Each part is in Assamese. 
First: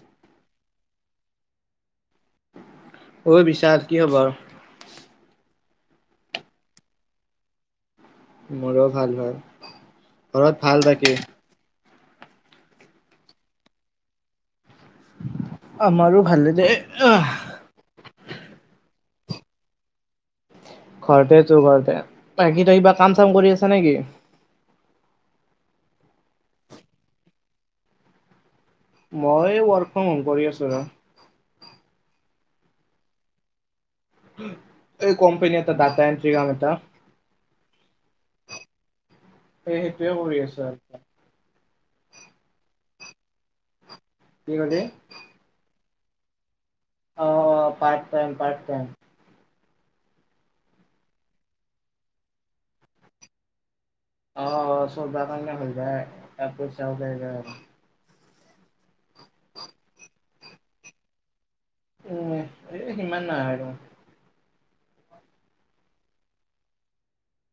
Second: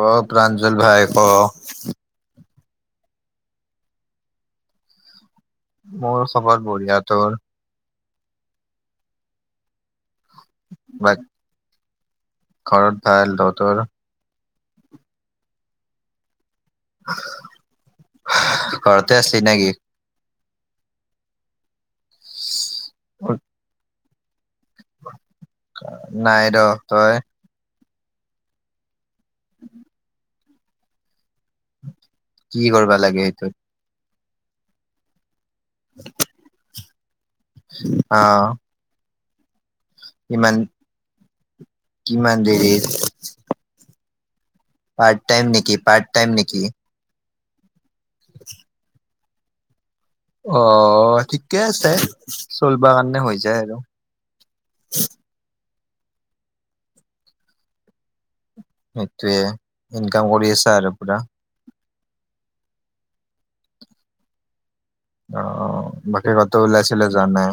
অঁ, প্ৰাঞ্জল ভাই ক'? ঐ বিশাল, কি হ'ব আৰু? মোৰ খবৰ বঢ়িয়া। তোৰ? মোৰো ভাল ভাল। ঘৰত ভাল বাকী? বাক ঘৰত ভাল। তহঁতৰ? আমাৰো ভালে দেই। এ আহ। হাঁহ্, ঘৰতে আছিলি নেকি? ঘৰতেটো, ঘৰতে। বাকী তই কিবা কাম-চাম কৰি আছ নেকি? নাই দ, তই? মই ৱৰ্ক ফ্ৰম হোম কৰি আছোঁ ৰ! কি কৰিবা লাগে সেইটোত? এই কোম্পানী এটা ডাটা এণ্ট্ৰি কাম এটা। আঁ। সেই সেইটোৱে কৰি আছোঁ আৰু। কিমান দেৰি। কি কলি? পাৰ্ট টাইম নেকি? পাৰ্ট টাইম নেকি? অঁ, অঁ পাৰ্ট টাইম, পাৰ্ট টাইম। অঁ, ঠিকে আছে। চলব কাৰণে হৈ যায় আৰু। অঁ, অঁ চলব কাৰণে হৈ যায়। এক পইচা ওলাই ন '। সেইটৱে, ইনকাম কৰি আছা আৰু পুৰা। উম, এ সিমান নাই আৰু। অঁ, অঁ বাকী ক'তো ওলাই চুলাই যোৱা নাই?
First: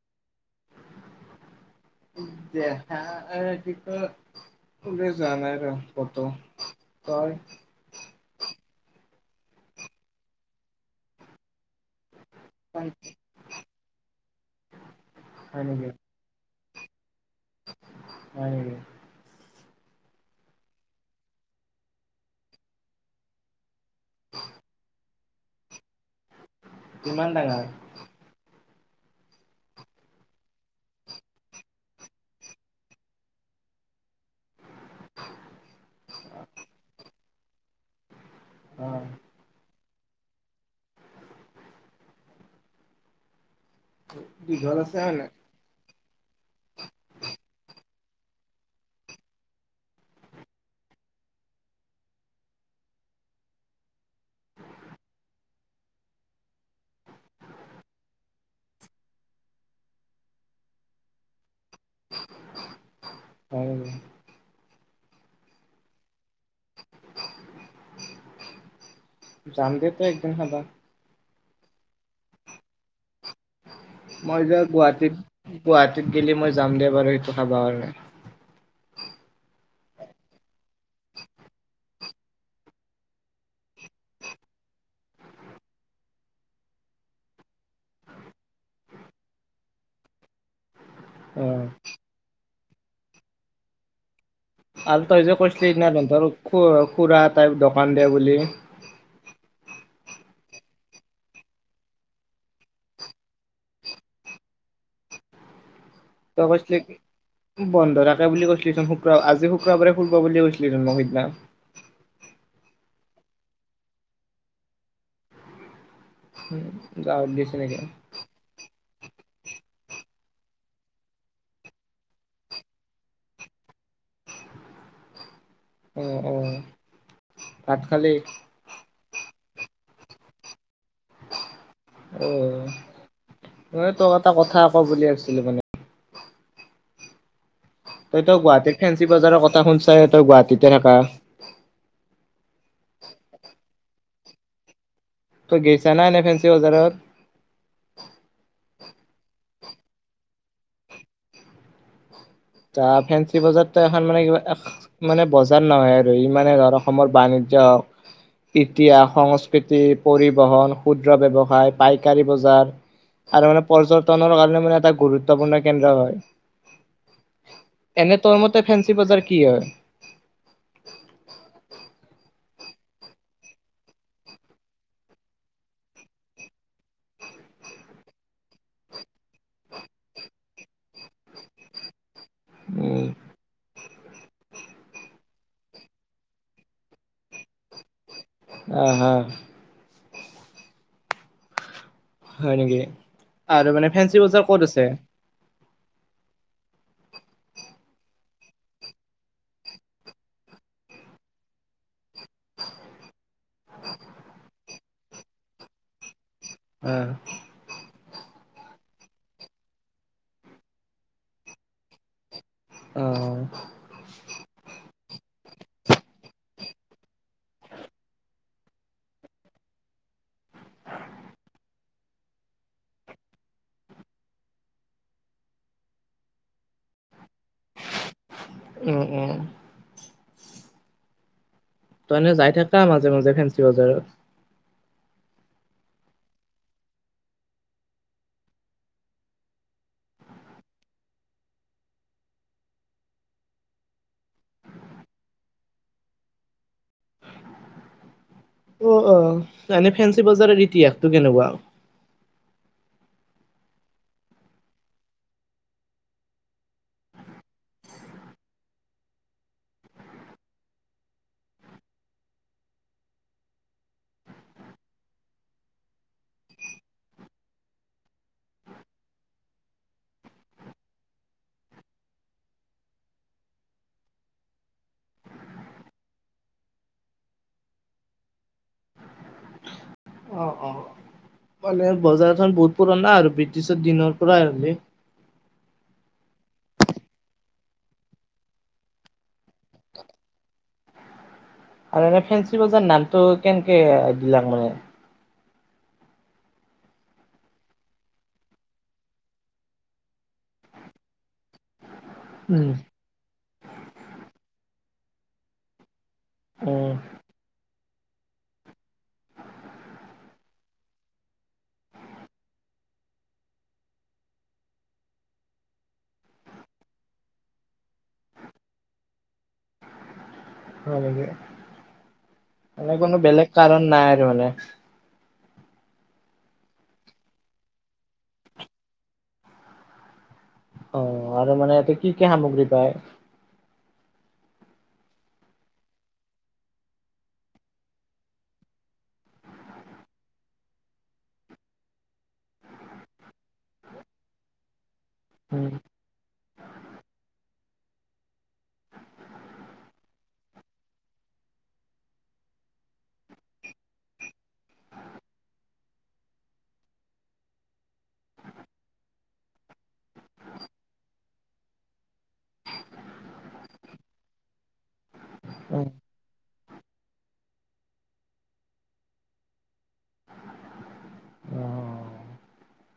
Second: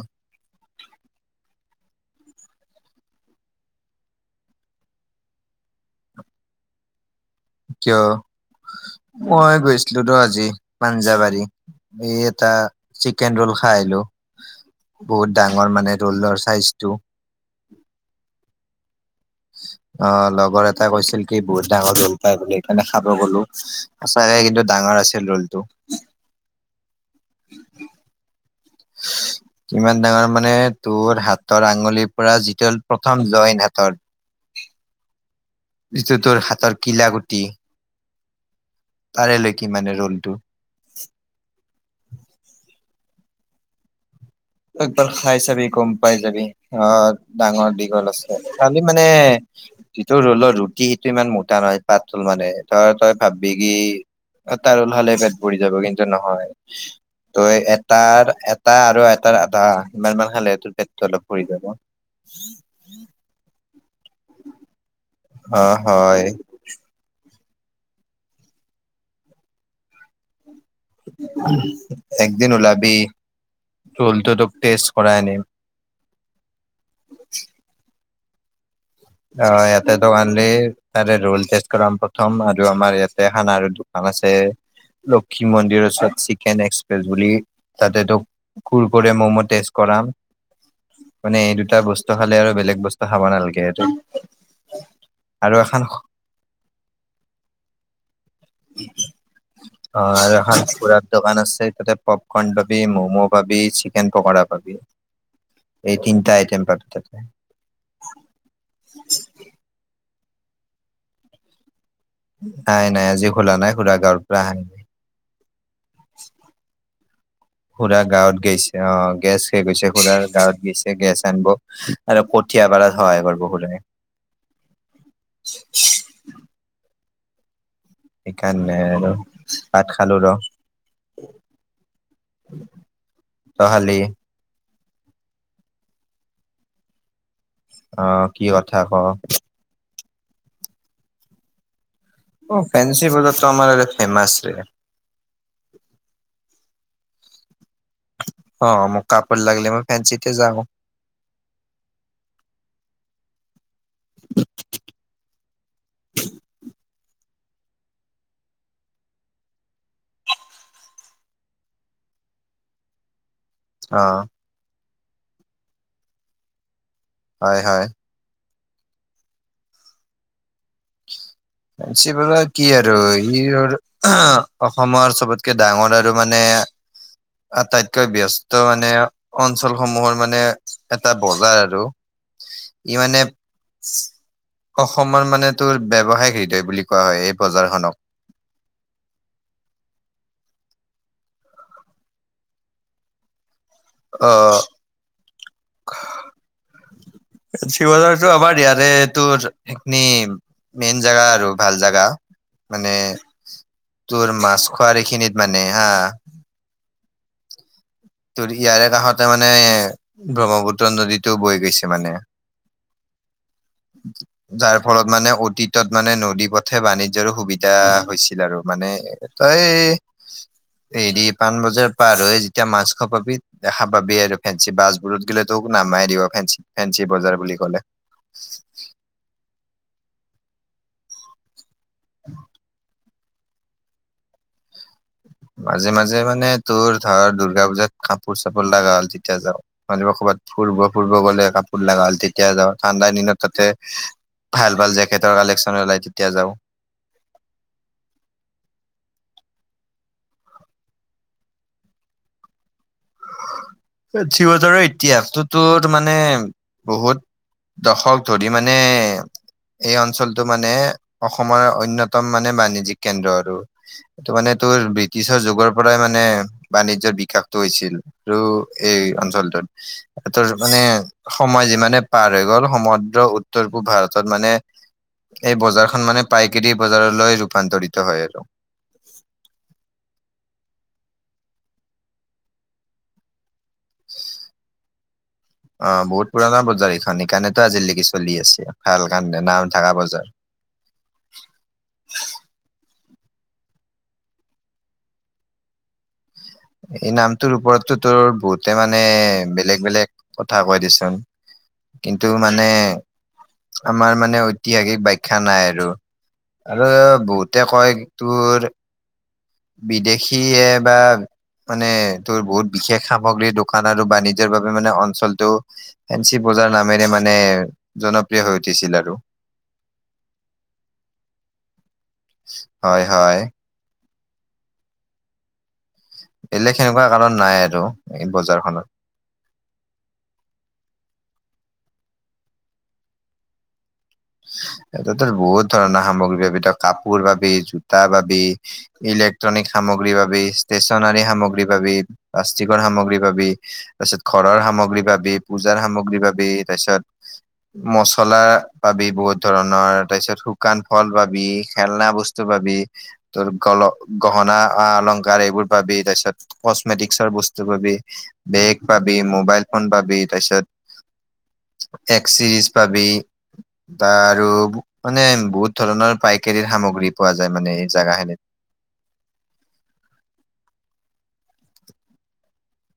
দেহা এ কি কয়? ওলাই যোৱা নাই ৰ' ক'তো, তই? কিয়? মই গৈছিলো ৰ' আজি পাঞ্জাবাৰী। এ টা হয় চিকেন ৰোল খাই আহি। বহুত ডাঙৰ নেকি মানে ৰোলৰ চাইজটো। হয় নেকি? অঁ, লগৰ এটাই কৈছিল কি? বহুত ডাঙৰ ৰোল পাই বুলি সেইকাৰণে খাব গ'লো। সঁচাকে কিন্তু ডাঙৰ আছিল ৰোলটো। কিমান ডাঙৰ? টিক্। কিমান ডাঙৰ মানে, তোৰ হাতৰ আঙুলিৰ পৰা যিটো হ'ল প্ৰথম জইন হাতৰ। যিটো তোৰ হাতৰ কিলাকুটি। অহ তাৰে লেকি মানে ৰলটো [unintelligible] তই একবাৰ নাই? খাই চাবি গম পাই যাবি, অহ ডাঙৰ দিশ। দুজন আছিলে, কালি মানে যিটো ৰলৰ ৰুটি সেইটো ইমান মোটা নহয়, পাত ৰল মানে তই তই ভাববি কি এটা ৰোল খালেই পেট ভৰি যাব, কিন্তু নহয় তহ এটাৰ এটা আৰু এটাৰ আধা, ইমান মান খালে হেটোৰ পেটটো অলপ ভৰি যাব। হয়। অহ হয়। [unintelligible] একদিন ওলাবি, হলটো মই তোক যে টেষ্ট গুৱাহাটীত কৰাই আনিম। গুৱাহাটীত গেলি মই যামদে বাৰু সেইটো খাবা কাৰণে অ ইয়াতে দোকান‌ দে, তাৰে ৰল চেট কৰাম প্ৰথম ভাত আৰু আমাৰ ইয়াতে খানা‌ ৰুটি আগ আছে, লক্ষী মন্দিৰৰ ওচৰত চিকেন এক্সপ্ৰেছ বুলি তাতে তোক কুৰকুৰি, মম তেজ কৰাম। মানে অ এই দুটা বস্তু খালে আৰু বেলেগ বস্তু খাব নালাগে, এইটো আৰু তই যে কৈছিলি সেইদিনা তহতৰ, খু খুড়া এটাই দোকান দে বুলি অ এখন ফুৰাৰ দোকান আছে, তাতে পপকৰ্ন পাবি, মমো পাবি, চিকেন পকৰা পাবি এই তিনটা তই আইটেম কৈছিলি পাবি তাত বন্ধ থাকে বুলি কৈছিলি চোন শুক্ৰ আজি শুক্ৰবাৰে খুলব বুলি কৈছিলিচোন মোক সেদিনা। নাই নাই আজি খুলা নাই, খুৰা গাঁৱৰ পৰা অহা উম গাঁৱত দিছ খুৰাৰ গাঁৱত গৈছে অহ, গেছ শেষ গৈছে খুৰাৰ গাঁৱত গৈছে গেছ আনব আৰু কঠীয়া পাৰাত সহায় কৰিব বোলে উম, উম ভাত খালি? সেইকাৰণে আৰু ভাত খালো ৰহ অহ, মই তই এটা কথা ক বুলি আছিলো মানে। অ তই তহ কি কথা গুৱাহাটীত ক ফেঞ্চি বজাৰৰ কথা শুনচা, তই গুৱাহাটীতে থাকা অহ ফেঞ্চি বজাৰটো আমাৰ ফেমাছে। তহ গেইছা নাই এনেই ফেঞ্চি বজাৰত অহ অহ, মোক কাপোৰ লাগিলে মই ফেঞ্চিতহে যাওঁ। তহ ফেঞ্চি বজাৰতো এখন মানে কিবা মানে বজাৰ নহয় আৰু ই মানে ধৰা অসমৰ বাণিজ্যক ইতিহাস, সংস্কৃতি, পৰিবহন, ক্ষুদ্ৰ ব্যৱসায়, পাইকাৰী বজাৰ আৰু মানে অ পৰ্যটনৰ কাৰণে মানে এটা গুৰুত্বপূৰ্ণ কেন্দ্ৰ হয়। হয় হয়। এনে তোৰমতে ফেন্সি বজাৰ কি হয়? চিভিলাৰ কি আৰু, ই আৰু অসমৰ চবতকে ডাঙৰ আৰু মানে আটাইতকৈ ব্যস্ত মানে, অঞ্চলসমূহৰ মানে এটা বজাৰ আৰু ই উম মানে, অসমৰ মানে তোৰ ব্যৱসায়িক হেৰি সেই বুলি কোৱা হয়, এই বজাৰখনক অহ, হা হয় নেকি আৰু মানে ফেঞ্চি বজাৰ অ' ক'ত আছে? শিবজাৰতো আমাৰ ইয়াৰে তোৰ এইখিনি মেইন জাগা আৰু ভাল জাগা মানে তোৰ মাছখোৱাৰ এইখিনিত মানে হা অহ ত ইয়াৰে কাষতে মানে ব্ৰহ্মপুত্ৰ নদীটো বৈ গৈছে মানে। অহ যাৰ ফলত মানে অতীতত মানে নদী পথে বাণিজ্যৰো সুবিধা হৈছিল আৰু মানে ত হেৰি পাণ বজাৰ পাৰ হৈ যেতিয়া মাছখোৱা পাবি দেখা পাবি আৰু ফেঞ্চি বাছবোৰত গেলি তোক নামাই দিব ফে ফেঞ্চি বজাৰ বুলি ক'লে। [unintelligible] উম উম তই এনে যাই থাকা মাজে মাজে ফেঞ্চি বজাৰত মাজে মাজে মানে তোৰ ধৰ দুৰ্গা পূজাত কাপোৰ চাপোৰ লাগা হ'লে তেতিয়া যাওঁ মানে মই ক'বাত ফুৰিব ফুৰিব গ'লে কাপোৰ লগা হ'ল তেতিয়া যাওঁ ঠাণ্ডাৰ দিনত তাতে ভাল ভাল জেকেটৰ কালেকশ্চন ওলাই তেতিয়া যাওঁ অ অ মানে ফেঞ্চি বজাৰৰ ইতিহাসটো কেনেকুৱা? ফেঞ্চি বজাৰৰ ইতিহাসটোতো মানে বহুত দশক ধৰি মানে এই অঞ্চলটো মানে অসমৰ অন্যতম মানে বাণিজ্যিক কেন্দ্ৰ আৰু এইটো মানে তোৰ ব্ৰিটিছৰ যুগৰ পৰাই মানে বাণিজ্যৰ বিকাশটো হৈছিল ৰু এই অঞ্চলটোত এতোৰ মানে সময় যিমানে পাৰ হৈ গ'ল সমগ্ৰ উত্তৰ পূব ভাৰতত মানে এই বজাৰখন মানে পাইকেৰী বজাৰলৈ ৰূপান্তৰিত হয় আৰু অ অ মানে বজাৰখন বহুত পুৰণা আৰু বৃ টিছৰ দিনৰ পৰাই আৰু আহিলে অ বহুত পুৰণা বজাৰ এইখন সেইকাৰণেতো আজিলৈকে চলি আছে ভাল কাৰণে নাম থাকা বজাৰ আৰু এনে ফেঞ্চি বজাৰ নামটো কেনকে দিলাং মানে এই নামটোৰ ওপৰটো তোৰ বহুতে মানে বেলেগ বেলেগ কথা কয় দেচোন কিন্তু মানে উম। আমাৰ মানে ঐতিহাসিক বাাখ্যা নাই আৰু আৰু উম, বহুতে কয় তোৰ বিদেশীয়ে বা মানে তোৰ বহুত বিশেষ সামগ্ৰী দোকান আৰু বাণিজ্যৰ বাবে মানে অঞ্চলটো ফেঞ্চি বজাৰ নামেৰে মানে জনপ্ৰিয় হৈ উঠিছিল আৰু হয় নেকি মানে হয় কোনো হয়। বেলেগ কাৰণ নাই মানে বেলেগ সেনেকুৱা কাৰণ নাই আৰু এ বজাৰখনত অ আৰু মানে তাত কি কি সামগ্ৰী পায় তাতে বহুত ধৰণৰ সামগ্ৰী পাবি তই কাপোৰ পাবি, জোতা পাবি ইলেক্ট্ৰনিক সামগ্ৰী পাবি, ষ্টেচনাৰী সামগ্ৰী পাবি, প্লাষ্টিকৰ সামগ্ৰী পাবি, তাপিছত ঘৰৰ সামগ্ৰী পাবি, উম, পূজাৰ সামগ্ৰী পাবি, তাৰপিছত মচলা পাবি বহুত ধৰণৰ, তাৰ পিছত শুকান ফল পাবি, খেলনা বস্তু পাবি তোৰ গল গহনা আ-অলংকাৰ এইবোৰ পাবি তাৰপিছত কচমেটিকচৰ বস্তু পাবি, বেগ পাবি, মোবাইল ফোন পাবি তাৰপিছত এক চিৰিজ পাবি বা আৰু মানে বহুত অ' ধৰণৰ পাইকাৰীৰ সামগ্ৰী পোৱা যায় মানে এই জাগা খিনিত। অহ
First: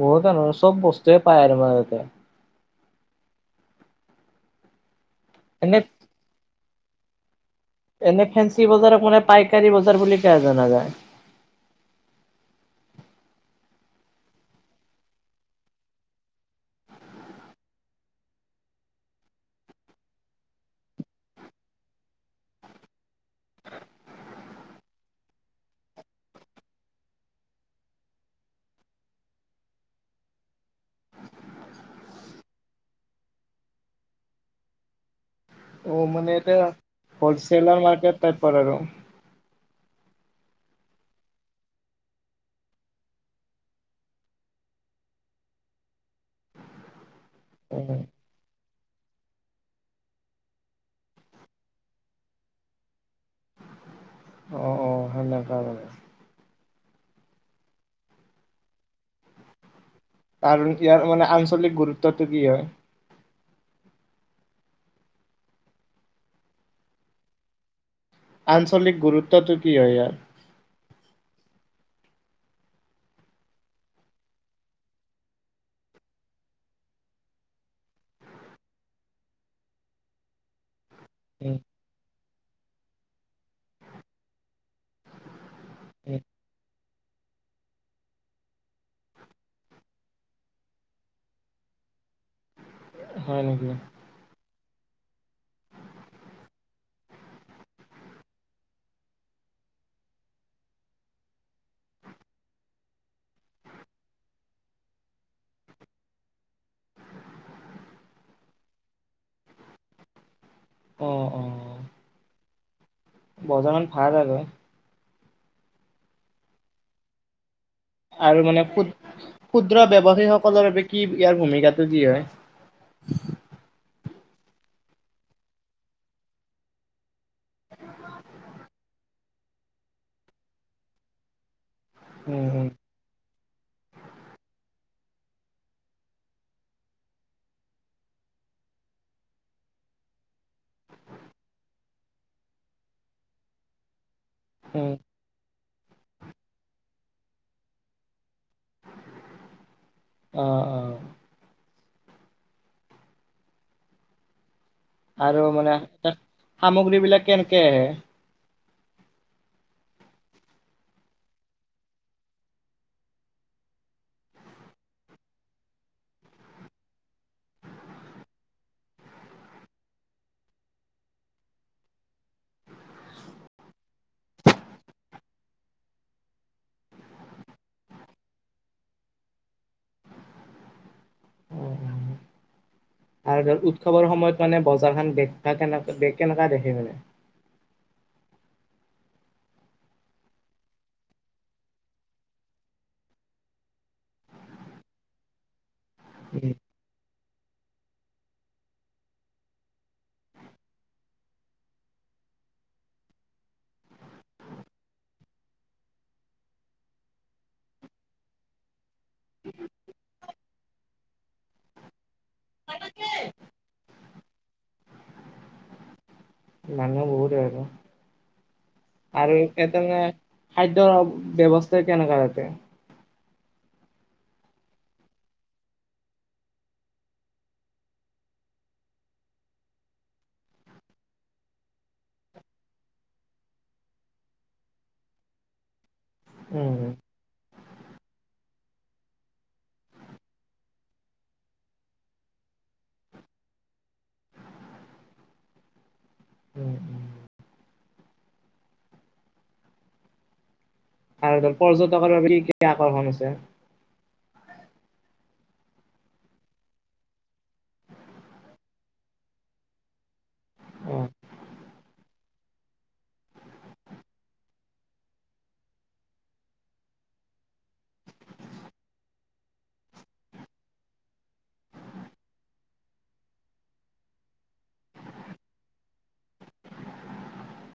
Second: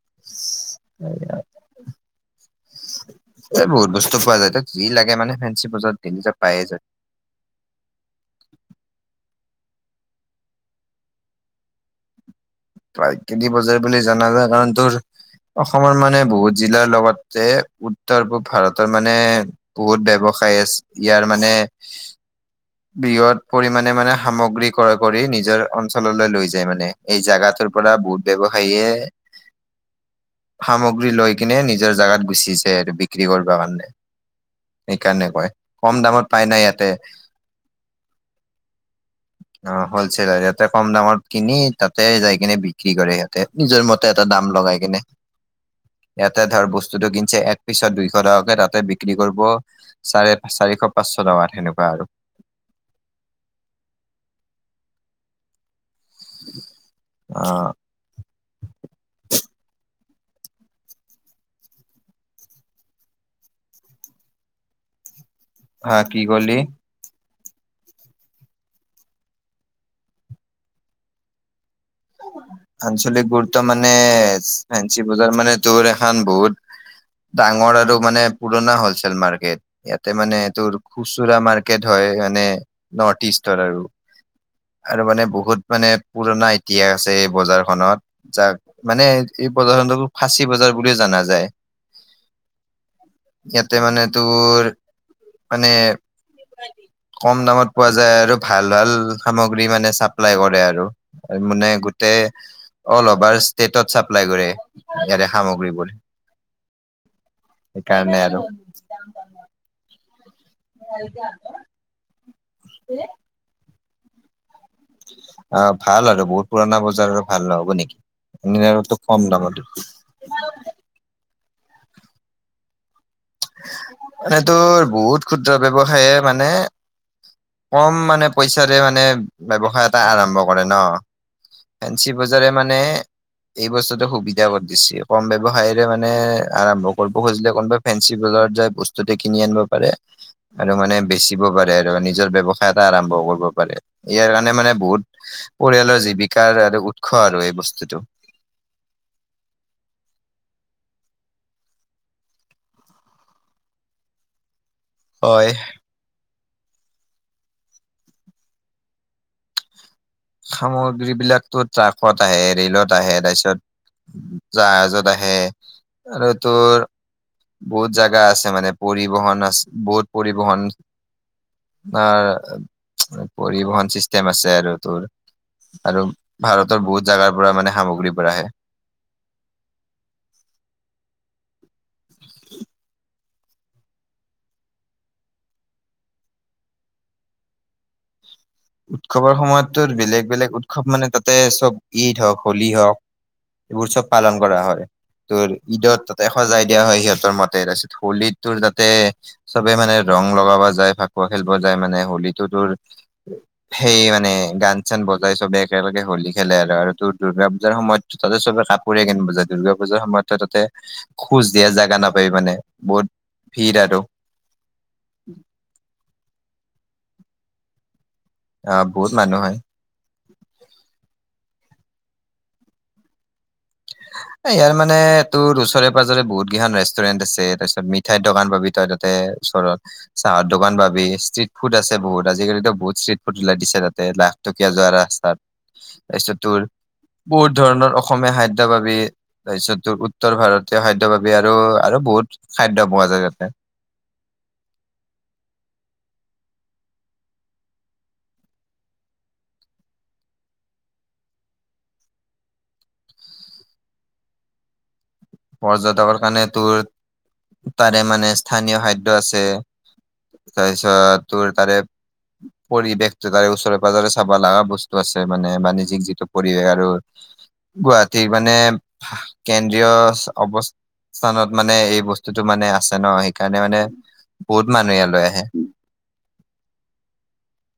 বহুত আৰু চব বস্তুৱে পায় তোমাৰ তাতে। এ বহুত বস্তু পোৱা যায় তাতে। যি লাগে মানে ফেঞ্চি এনে বজাৰত গেলি তই পায়ে যায়। এনে ফেঞ্চি বজাৰকো মানে পাইকাৰী বজাৰ বুলি কিয় জনা যায়? পাইকাৰী বজাৰ বুলি জানা যায় কাৰণ তোৰ অসমৰ মানে বহুত জিলাৰ লগতে উত্তৰ পূব ভাৰতৰ মানে বহুত ব্যৱসায় আছে ইয়াৰ মানে বৃহৎ পৰিমাণে মানে সামগ্ৰী ক্ৰয় কৰি নিজৰ অঞ্চললৈ লৈ যায় মানে। এই জাগাটোৰ পৰা বহুত ব্যৱসায়ে [inaudible] সামগ্ৰী লৈ কিনে নিজৰ জাগাত গুচি যাই আৰু বিক্ৰী কৰিব কাৰণে। সেইকাৰণে কয়। কম দামত পাই নাই ইয়াতে। হলছেলাৰ মাৰ্কেট টাইপৰ আৰু। অ হলচেলাৰ ইয়াতে কম দামত কিনি তাতে যাই কিনে বিক্ৰী কৰে সিহঁতে। নিজৰ মতে এটা দাম লগাই কিনে। [inaudible] এটা ধৰ বস্তুতটো কিনছে পিছত উম। দুইশ টকাকে তাতে বিক্ৰী কৰিব চাৰে চাৰিশ পাঁচশ টকাত সেনেকুৱা আৰু। অ অ সেনেকা মানে। অহ। কাৰণ ইয়াৰ মানে আঞ্চলিক গুৰুত্বটো কি হয়? হা কি কলি? আঞ্চলিক গুৰুত্বটো কি হয় ইয়াৰ? আঞ্চলিক গুৰুত্ব মানে ফেঞ্চি বজাৰ মানে তোৰ এখন বহুত ডাঙৰ আৰু মানে পুৰণা হলচেল মাৰ্কেট ইয়াতে মানে তোৰ খুচুৰা উম, মাৰ্কেট হয় মানে নৰ্থ ইষ্ট আৰু, আৰু মানে বহুত মানে উম। পুৰণা ইতিহাস আছে এই বজাৰখনত। যাক মানে এই প্ৰদৰ্শনো ফাঁচী বজাৰ বুলিও জানা যায়। [inaudible] হয় নেকি? ইয়াতে মানে তোৰ মানে কম দামত পোৱা যায় আৰু ভাল ভাল সামগ্ৰী মানে চাপ্লাই কৰে আৰু। মানে গোটেই অল অভাৰ ষ্টেটত চাপ্লাই কৰে ইয়াৰে সামগ্ৰীবোৰ। সেইকাৰণে আৰু। অ', [unintelligible] বজাৰ খন ভাল আৰু। অ ভাল আৰু বহুত পুৰণা বজাৰ আৰু ভাল নহ'ব নেকি। আৰু মানে এনে ক্ষুদ তোক কম দামত ক্ষুদ্ৰ ব্যৱসায়ী সকলৰ বাবে কি ইয়াৰ ভূমিকাটো কি হয়? এনে তোৰ বহুত ক্ষুদ্ৰ ব্যৱসায়ে মানে কম মানে পইচাৰে মানে ব্যৱসায় এটা আৰম্ভ কৰে ন। ফেঞ্চি উম, বজাৰে উম, মানে এই বস্তুতটো সুবিধা কৰি দিছে। কম ব্যৱসায়ৰে মানে আৰম্ভ কৰিব খুজিলে কোনোবা ফেঞ্চি বজাৰত যাই বস্তুতে কিনি আনিব পাৰে আৰু মানে বেচিব পাৰে আৰু নিজৰ ব্যৱসায় এটা আৰম্ভ কৰিব পাৰে। ইয়াৰ কাৰণে মানে উম। বহুত পৰিয়ালৰ জীৱিকাৰ আৰু উৎস আৰু এই বস্তুতটো। অ অ। আৰু হয় মানে, সামগ্ৰী বিলাক কেনেকে আহে? সামগ্ৰী বিলাকতো ট্ৰাকত আহে ৰেলত আহে তাৰপিছত- জাহাজত আহে, আৰু তোৰ- বহুত জাগা আছে মানে পৰিবহন আ বহুত পৰিবহন- অ পৰিবহন চিষ্টষ্টেম আছে আৰু তোৰ। আৰু ভাৰতৰ বহুত জাগাৰ পৰা মানে সামগ্ৰীবোৰ আহে। উম। আৰু ধৰ উৎসৱৰ সময়ত মানে বজাৰখন বেগ কেনেগা কেনেকুৱা দেখে মানে। উৎসৱৰ সময়ততো বেলেগ বেলেগ উৎসৱ মানে তাতে চব ঈদ হওক হোলী হওক। এইবোৰ চব পালন কৰা হয় তোৰ ঈদত তাতে এশজায়- দিয়া হয় সিহঁতৰ মতে তাৰপিছত হোলীটোৰ যাতে- চবে মানে ৰং লগাব যায় ভাকুৱা খেলিব যায় মানে হোলীটো তোৰ- সেই মানে গান চান বজাই চবে একেলগে হলী খেলে আৰু আৰু তোৰ দুৰ্গা পূজাৰ সময়ত। তাতে চবে কাপোৰৰে কিনিব- দুৰ্গা পুজাৰ সময়তো তাতে খোজ দিয়া জোগা নাপায় মানে বহুত ভিৰ আৰু। মানুহ বহুতে হয় অ, আহ বহুত মানুহ আৰু- হয়। তেনেকে খাদ্যয়ৰ ব্যৱস্থা কেনেকুৱা তাতে? ইয়াৰ মানে এই তোৰ ওচৰে পাজৰে বহুত কেইখন ৰেষ্টুৰেণ্ট আছে তাৰপিছত মিঠাইৰ দোকান পাবি তই তাতে- ওচৰত। চাহৰ দোকান পাবি ষ্ট্ৰিট ফুড আছে বহুত আজিকালিতো বহুত ষ্ট্ৰীট ফুড ওলাই দিছে তাতে লাখ- টকিয়া যোৱা ৰাস্তাত, তাৰপিছত তোৰ উম। বহুত ধৰণৰ অসমীয়া খাদ্য পাবি। তাৰপিছত উত্তৰ ভাৰতীয় খাদ্যৰ পাবি আৰু আৰু বহুত খাদ্য পোৱা যায় তাতে। উম উম। আৰু ধৰ পৰ্য্যটকৰ বাবে কি কি আকৰ্ষণ আছে? পৰ্য্যটকৰ কাৰণে তোৰ, তাৰে মানে স্থানীয় খাদ্য আছে। উম তাৰপিছত তোৰ তাৰে- [inaudible] পৰিৱেশটো তাৰে ওচৰে পাজৰে চাব লগা বস্তু আছে মানে বাণিজ্যিক যিটো পৰিৱেশ আৰু- গুৱাহাটী মানে, কেন্দ্ৰীয়- অৱস্থানত মানে এই বস্তুটো মানে আছে ন সেইকাৰণে মানে- বহুত মানুহে লৈ আহে।